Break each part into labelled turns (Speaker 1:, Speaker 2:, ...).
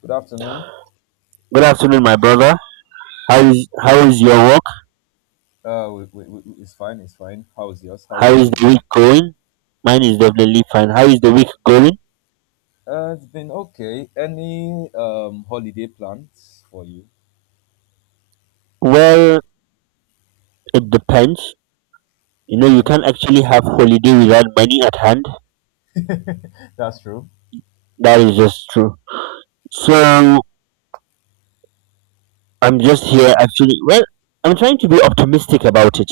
Speaker 1: Good afternoon.
Speaker 2: Good afternoon, my brother. How is your work?
Speaker 1: We, it's fine, it's fine. How's yours? How's
Speaker 2: How
Speaker 1: your
Speaker 2: is
Speaker 1: day
Speaker 2: the week
Speaker 1: going?
Speaker 2: going? Mine is definitely fine. How is the week going?
Speaker 1: It's been okay. Any holiday plans for you?
Speaker 2: Well, it depends. You know, you
Speaker 1: Okay,
Speaker 2: can't actually have holiday without money at hand.
Speaker 1: that's true.
Speaker 2: That is just true. So I'm just here actually. Well, I'm trying to be optimistic about it,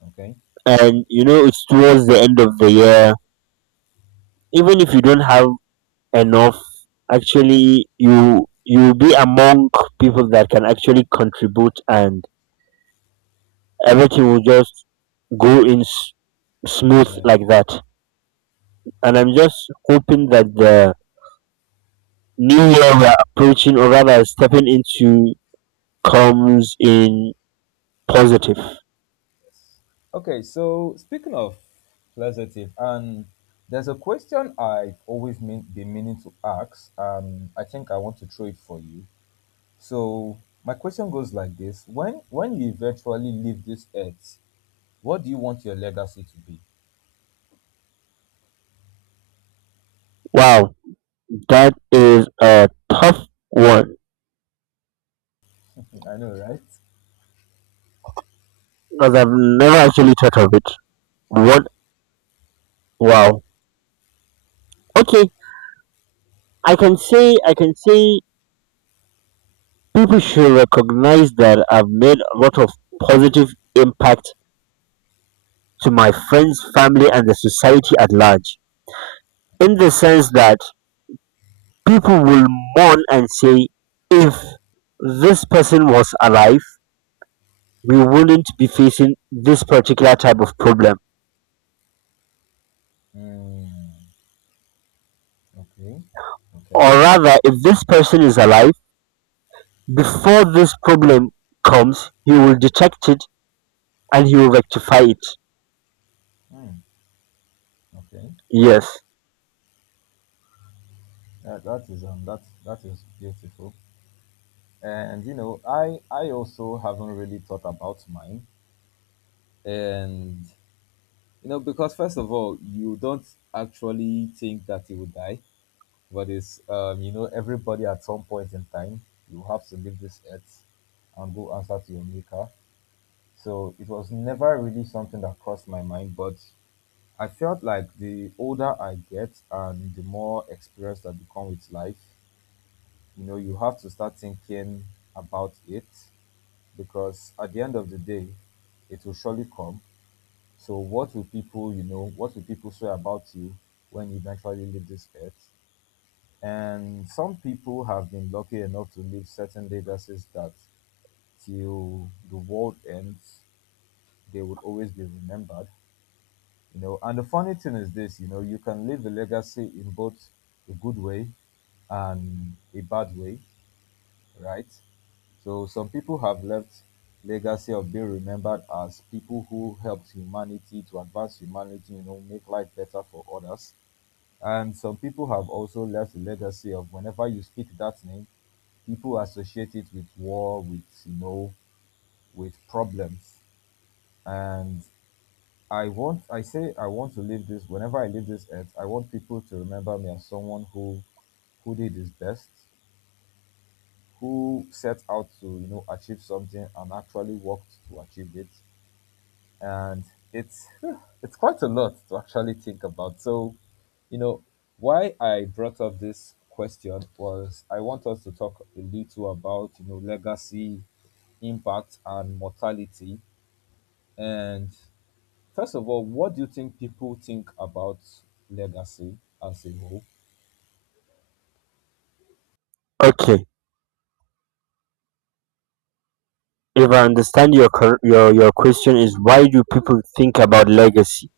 Speaker 1: Okay.
Speaker 2: and you know, it's towards the end of the year. Even if you don't have enough, actually, you'll be among people that can actually contribute and everything will just go in smooth
Speaker 1: Yes.
Speaker 2: like that. And I'm just hoping that the new year we're approaching, or rather stepping into, comes in positive.
Speaker 1: Okay, so speaking of pleasative, and there's a question been meaning to ask, and I think I want to throw it for you. So my question goes like this: When you eventually leave this earth, what do you want your legacy to be?
Speaker 2: Wow, that is a tough one
Speaker 1: I know, right?
Speaker 2: because I've never actually thought of it. What? Wow. Okay, I can say people should recognize that I've made a lot of positive impact to my friends, family, and the society at large, in the sense that people will mourn and say, if this person was alive, we wouldn't be facing this particular type of problem.
Speaker 1: Mm, okay,
Speaker 2: Or
Speaker 1: okay,
Speaker 2: rather, if this person is alive, before this problem comes, he will detect it and he will rectify it.
Speaker 1: mm, okay.
Speaker 2: Yes.
Speaker 1: That is that is beautiful. And you know, I also haven't really thought about mine. And you know, because first of all, you don't actually think that you will die, but it's you know, everybody at some point in time, you have to leave this earth and go answer to your maker. So it was never really something that crossed my mind, but I felt like the older I get and the more experienced I become with life, you know, you have to start thinking about it because at the end of the day, it will surely come. So, what will people, you know, what will people say about you when you eventually leave this earth? And some people have been lucky enough to leave certain legacies that till the world ends, they will always be remembered. You know, and the funny thing is this, you know, you can leave a legacy in both a good way and a bad way, right? So some people have left legacy of being remembered as people who helped humanity to advance humanity, you know, make life better for others. And some people have also left a legacy of whenever you speak that name, people associate it with war, with you know, with problems. And I want to leave this. Whenever I leave this earth, I want people to remember me as who did his best, who set out to, you know, achieve something and actually worked to achieve it. And it's, it's quite a lot to actually think about. So, you know, why I brought up this question was I want us to talk a little about, you know, legacy, impact, and mortality, and first of all, what do you think people think about legacy as a whole?
Speaker 2: Okay. If I understand your your question is, why do people think about legacy?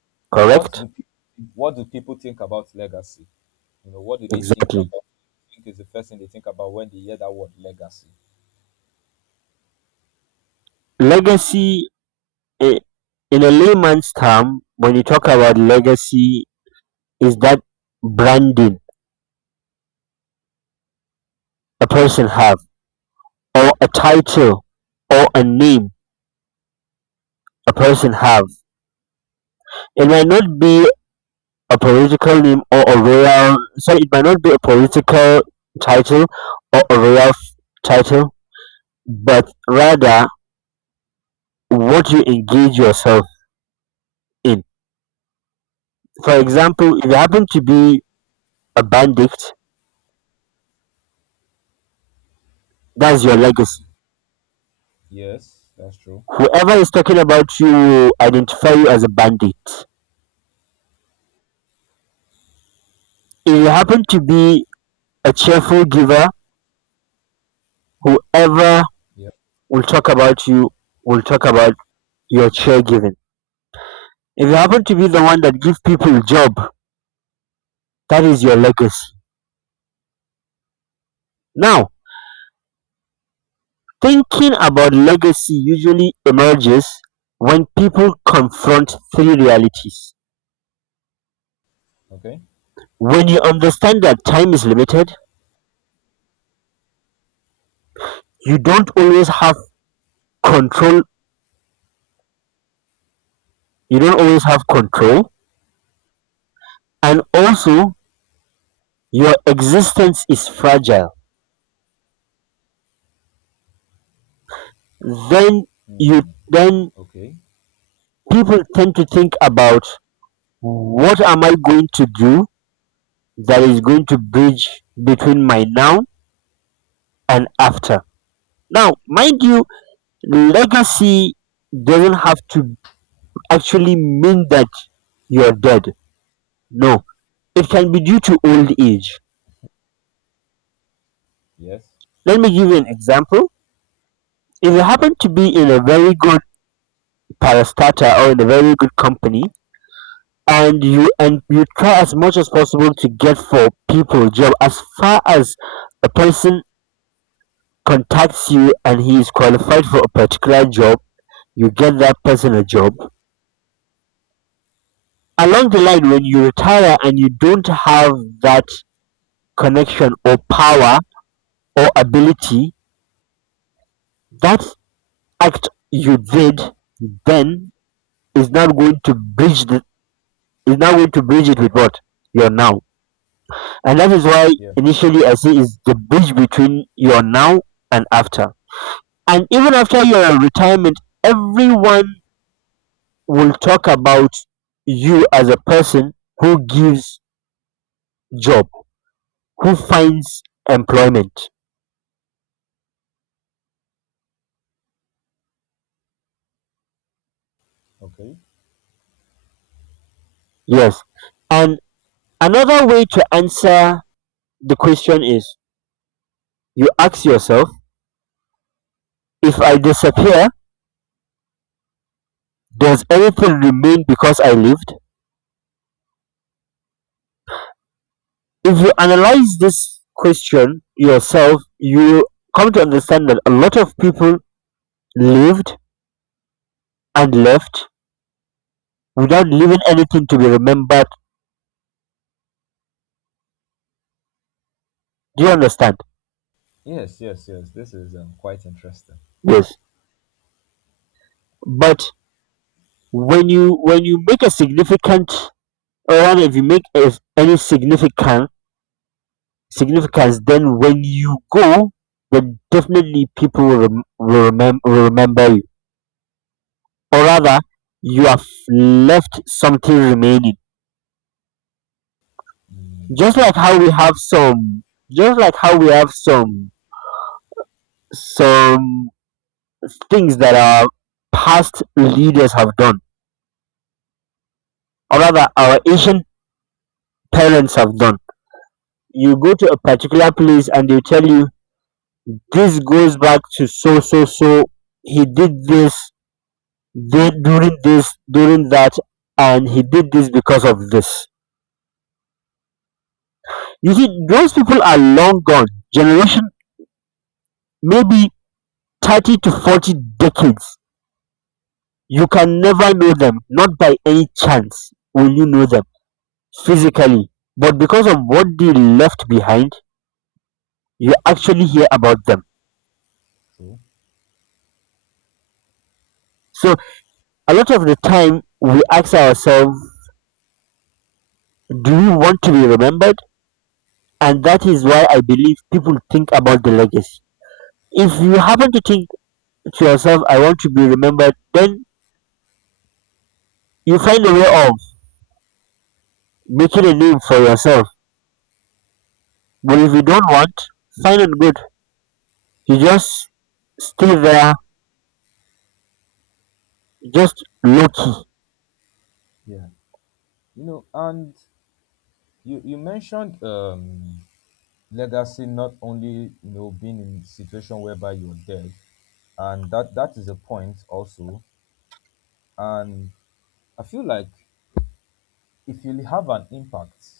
Speaker 1: What do
Speaker 2: Correct?
Speaker 1: people what do people think about legacy? You know, what do they think
Speaker 2: Exactly.
Speaker 1: about? I think is the first thing they think about when they hear that word legacy.
Speaker 2: Legacy. In in a layman's term, when you talk about legacy, is that branding a person have, or a title or a name a person have. It might not be a political name or a royal, sorry, it might not be a political title or a royal title, but rather what you engage yourself in. For
Speaker 1: Okay.
Speaker 2: example, if you happen to be a bandit, that's your
Speaker 1: Okay.
Speaker 2: legacy.
Speaker 1: Yes, that's true.
Speaker 2: Whoever is talking about you will identify you as a bandit. If you happen to be a cheerful giver, whoever
Speaker 1: Yeah.
Speaker 2: will talk about you will talk about your cheer giving. If you happen to be the one that gives people a job, that is your legacy. Now, thinking about legacy usually emerges when people confront three realities.
Speaker 1: Okay.
Speaker 2: When you understand that time is limited, you don't always have control, you don't always have control, and also your existence is fragile, then you,
Speaker 1: Hmm.
Speaker 2: then
Speaker 1: Okay.
Speaker 2: people tend to think about, what am I going to do that is going to bridge between my now and after? Now, mind you, legacy doesn't have to actually mean that you're dead. No, it can be due to old age.
Speaker 1: Yes.
Speaker 2: Let me give you an example. If you happen to be in a very good parastater or in a very good company, and you try as much as possible to get for people job, as far as a person contacts you and he is qualified for a particular job, you get that person a job. Along the line, when you retire and you don't have that connection or power or ability, that act you did then is not going to bridge it with what you're now. And that is why
Speaker 1: Yeah.
Speaker 2: initially I say is the bridge between your now and after. And even after your retirement, everyone will talk about you as a person who gives job, who finds employment.
Speaker 1: Okay.
Speaker 2: Yes. And another way to answer the question is, you ask yourself, if I disappear, does anything remain because I lived? If you analyze this question yourself, you come to understand that a lot of people lived and left without leaving anything to be remembered. Do you understand?
Speaker 1: Yes. Yes. Yes. This is quite interesting.
Speaker 2: Yes. But when you make a significant, or rather, if you make a, any significant significance, then when you go, then definitely people will, remember you. Or rather, you have left something remaining.
Speaker 1: Mm,
Speaker 2: Just like
Speaker 1: yes.
Speaker 2: how we have some just like how we have some things that our past leaders have done, or rather our ancient parents have done, you go to a particular place and they tell you, this goes back to so so so, he did this, did during this, during that, and he did this because of this. You see, those people are long gone, generation maybe 30 to 40 decades. You can never know them, not by any chance will you know them physically, but because of what they left behind, you actually hear about them.
Speaker 1: True.
Speaker 2: So, a lot of the time, we ask ourselves, do we want to be remembered? And that is why I believe people think about the legacy. If you happen to think to yourself, I want to be remembered, then you find a way of making a name for yourself. But if you don't want, fine and good. You just stay there, just low key.
Speaker 1: Yeah. You know, and you mentioned legacy not only, you know, being in situation whereby you're dead, and that is a point also. And I feel like if you have an impact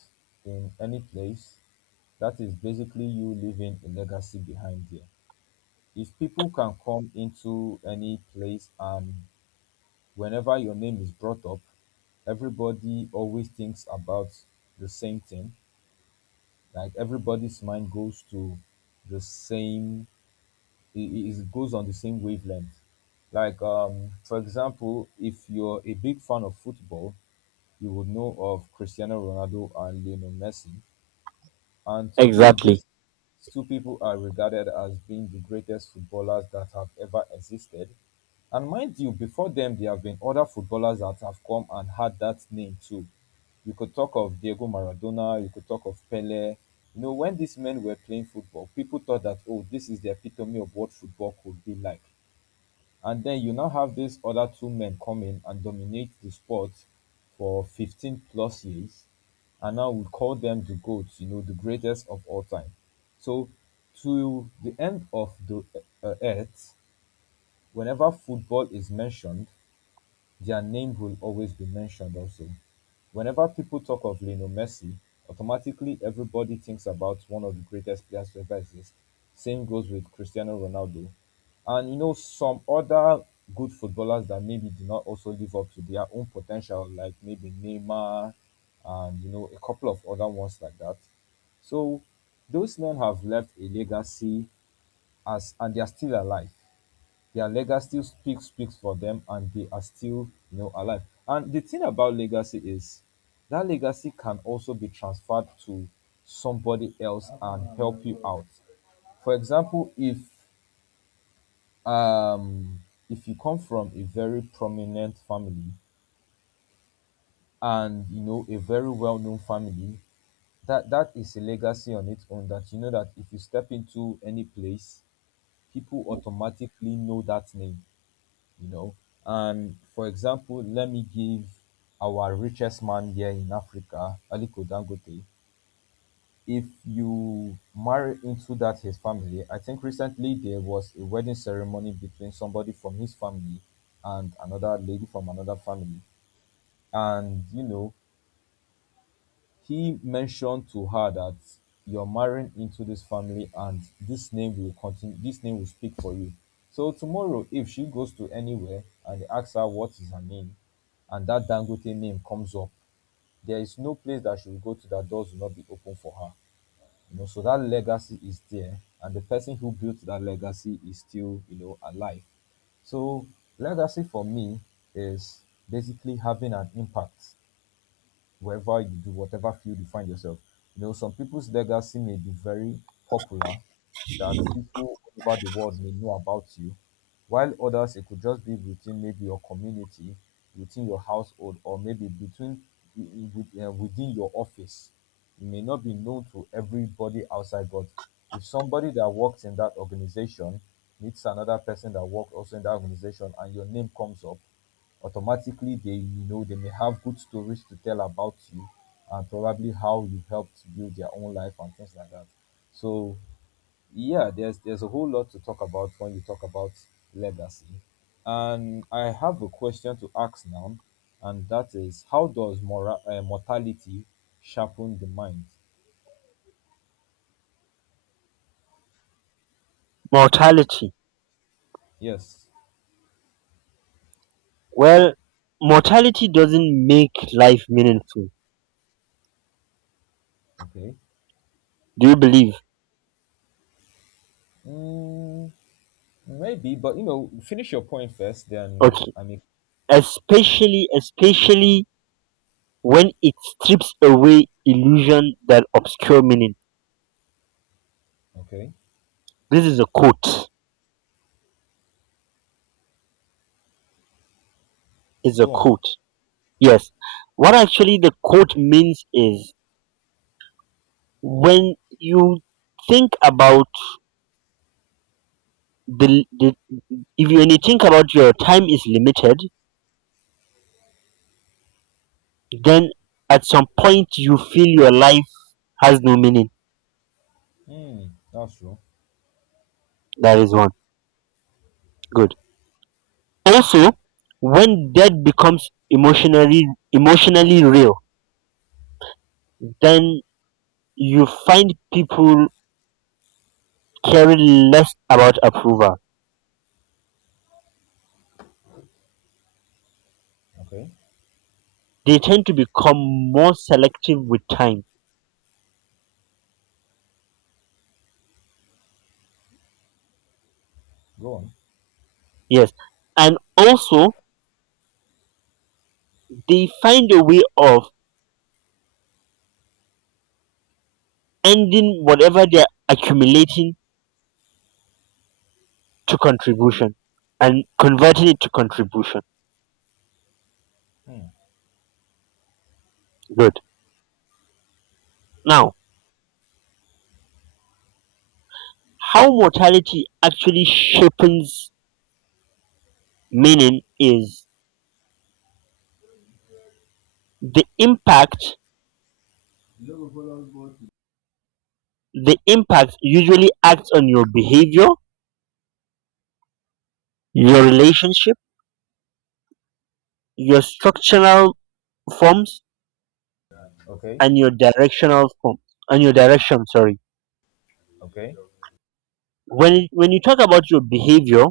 Speaker 1: in any place, that is basically you leaving a legacy behind there. If people can come into any place and whenever your name is brought up, everybody always thinks about the same thing. Like, everybody's mind goes to the same, it goes on the same wavelength. Like, for example, if you're a big fan of football, you would know of Cristiano Ronaldo and Lionel Messi. And today,
Speaker 2: Exactly.
Speaker 1: these two people are regarded as being the greatest footballers that have ever existed. And mind you, before them, there have been other footballers that have come and had that name too. You could talk of Diego Maradona, you could talk of Pele. You know, when these men were playing football, people thought that, oh, this is the epitome of what football could be like. And then you now have these other two men come in and dominate the sport for 15 plus years. And now we call them the GOATs, you know, the greatest of all time. So, to the end of the earth, whenever football is mentioned, their name will always be mentioned also. Whenever people talk of Lionel Messi, automatically everybody thinks about one of the greatest players to ever exist. Same goes with Cristiano Ronaldo. And you know, some other good footballers that maybe did not also live up to their own potential, like maybe Neymar, and you know, a couple of other ones like that. So those men have left a legacy, as and they are still alive. Their legacy speaks for them, and they are still, you know, alive. And the thing about legacy is that legacy can also be transferred to somebody else and help you out. For example, um if you come from a very prominent family, and you know, a very well-known family, that is a legacy on its own. That you know that if you step into any place, people automatically know that name, you know. And for example, let me give our richest man here in Africa, Aliko Dangote. If you marry into that his family, I think recently there was a wedding ceremony between somebody from his family and another lady from another family. And you know, he mentioned to her that you're marrying into this family, and this name will continue, this name will speak for you. So tomorrow if she goes to anywhere and they ask her what is her name, and that Dangote name comes up, there is no place that she will go to that doors will not be open for her. You know, so that legacy is there, and the person who built that legacy is still, you know, alive. So legacy for me is basically having an impact wherever you do, whatever field you find yourself. You know, some people's legacy may be very popular, that people all over the world may know about you, while others it could just be within maybe your community, within your household, or maybe within your office. You may not be known to everybody outside, but if somebody that works in that organization meets another person that works also in that organization and your name comes up, automatically, they, you know, they may have good stories to tell about you, and probably how you helped build their own life and things like that. So yeah, there's a whole lot to talk about when you talk about legacy. And I have a question to ask now, and that is, how does mortality sharpen the mind?
Speaker 2: Mortality.
Speaker 1: Yes.
Speaker 2: Well, mortality doesn't make life meaningful.
Speaker 1: Okay.
Speaker 2: Do you believe?
Speaker 1: Mm, maybe, but you know, finish your point first, then
Speaker 2: Okay.
Speaker 1: I mean.
Speaker 2: Especially when it strips away illusion that obscure meaning.
Speaker 1: Okay.
Speaker 2: This is a quote. Is a
Speaker 1: Go on.
Speaker 2: quote. Yes. What actually the quote means is, when you think about the if you, when you think about your time is limited, then at some point you feel your life has no meaning.
Speaker 1: Mm, that's true.
Speaker 2: That is one. Good. Also, when death becomes emotionally real, then you find people caring less about approval;
Speaker 1: Okay.
Speaker 2: they tend to become more selective with time.
Speaker 1: Go on.
Speaker 2: Yes, and also they find a way of ending whatever they're accumulating to contribution and converting it to contribution.
Speaker 1: Hmm.
Speaker 2: Good. Now, how mortality actually shapes meaning is the impact. The impact usually acts on your behavior, your relationship, your structural forms,
Speaker 1: Okay.
Speaker 2: and your directional form, and your direction. Sorry.
Speaker 1: Okay.
Speaker 2: When you talk about your behavior,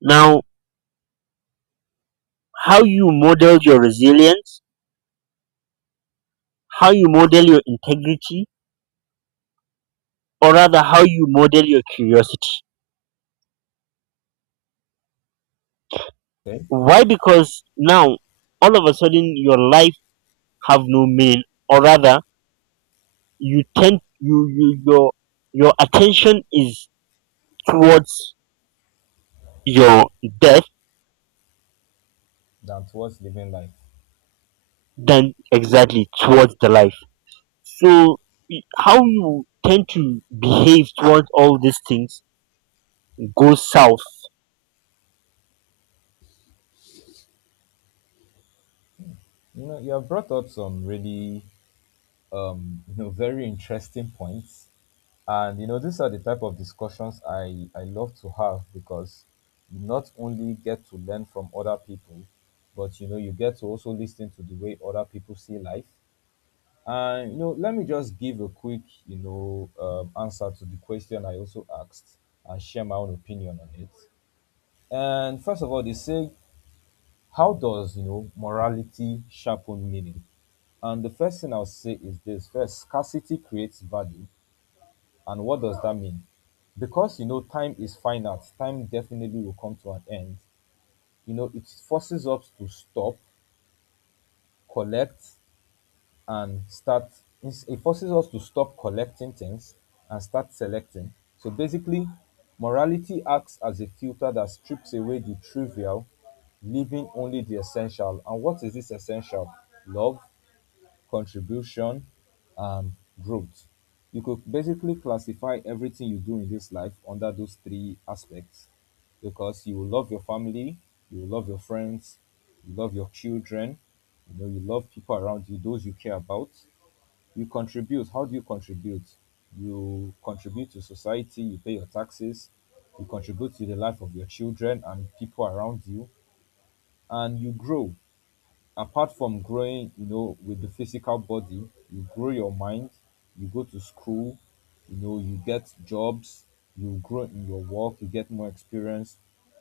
Speaker 2: now, how you model your resilience, how you model your integrity, or rather how you model your curiosity.
Speaker 1: Okay.
Speaker 2: Why? Because now all of a sudden your life have no meaning, or rather you tend, your attention is towards your death,
Speaker 1: Than towards living life.
Speaker 2: than exactly towards the life. So how you tend to behave towards all these things goes south.
Speaker 1: You know, you have brought up some really, you know, very interesting points, and you know, these are the type of discussions I love to have because you not only get to learn from other people, but you know, you get to also listen to the way other people see life. And you know, let me just give a quick, you know, answer to the question I also asked and share my own opinion on it. And first of all, they say, how does, you know, morality sharpen meaning? And the first thing I'll say is this: first, scarcity creates value, and what does that mean? Because you know, time is finite, time definitely will come to an end. You know, it forces us to stop, collect, and start, it forces us to stop collecting things and start selecting. So basically, morality acts as a filter that strips away the trivial, leaving only the essential. And what is this essential? Love, contribution, and growth. You could basically classify everything you do in this life under those three aspects, because you will love your family, you will love your friends, you love your children, you know, you love people around you, those you care about. You contribute, how do you contribute? You contribute to society, you pay your taxes, you contribute to the life of your children and people around you. And you grow, apart from growing, you know, with the physical body, you grow your mind, you go to school, you know, you get jobs, you grow in your work, you get more experience.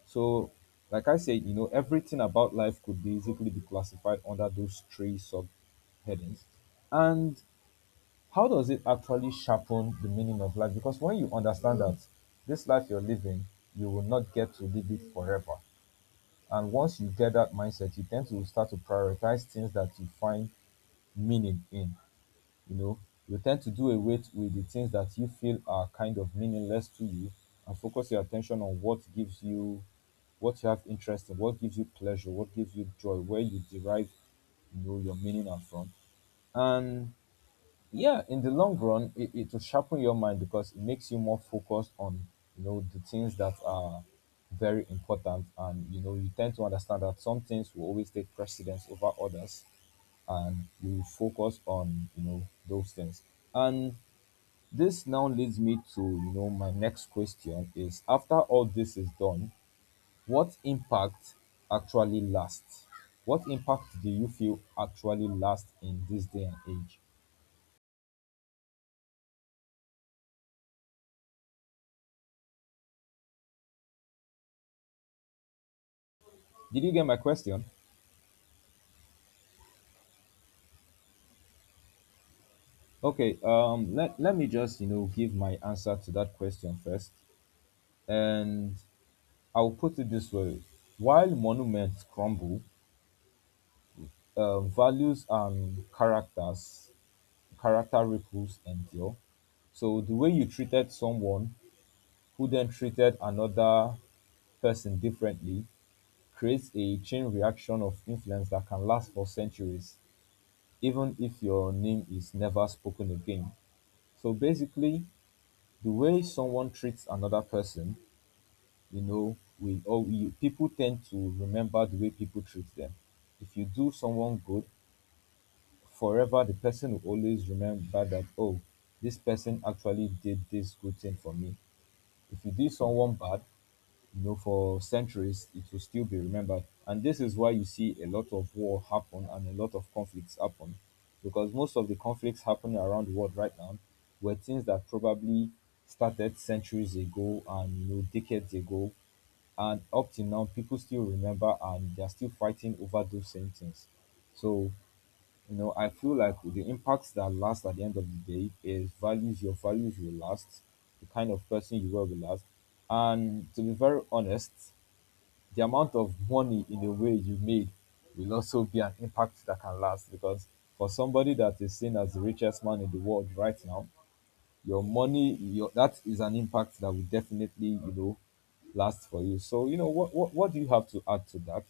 Speaker 1: So like I said, you know, everything about life could basically be classified under those three subheadings. And how does it actually sharpen the meaning of life? Because when you understand that this life you're living, you will not get to live it forever. And once you get that mindset, you tend to start to prioritize things that you find meaning in. You know, you tend to do away with the things that you feel are kind of meaningless to you, and focus your attention on what gives you, what you have interest in, what gives you pleasure, what gives you joy, where you derive, you know, your meaning are from. And yeah, in the long run, it will sharpen your mind because it makes you more focused on, you know, the things that are very important. And you know, you tend to understand that some things will always take precedence over others, and you focus on, you know, those things. And this now leads me to, you know, my next question is, after all this is done, what impact actually lasts? What impact do you feel actually lasts in this day and age? Did you get my question? Okay, let me just, you know, give my answer to that question first. And I'll put it this way. While monuments crumble, um, values and characters, character ripples endure. So the way you treated someone who then treated another person differently creates a chain reaction of influence that can last for centuries, even if your name is never spoken again. So basically, the way someone treats another person, you know, people tend to remember the way people treat them. If you do someone good, forever the person will always remember that, oh, this person actually did this good thing for me. If you do someone bad, you know, for centuries it will still be remembered. And this is why you see a lot of war happen and a lot of conflicts happen, because most of the conflicts happening around the world right now were things that probably started centuries ago, and you know, decades ago, and up till now people still remember, and they're still fighting over those same things. So you know, I feel like the impacts that last at the end of the day is values. Your values will last, the kind of person you were will last. And to be very honest, the amount of money in a way you made will also be an impact that can last. Because for somebody that is seen as the richest man in the world right now, your money, your, that is an impact that will definitely, you know, last for you. So you know, what do you have to add to that?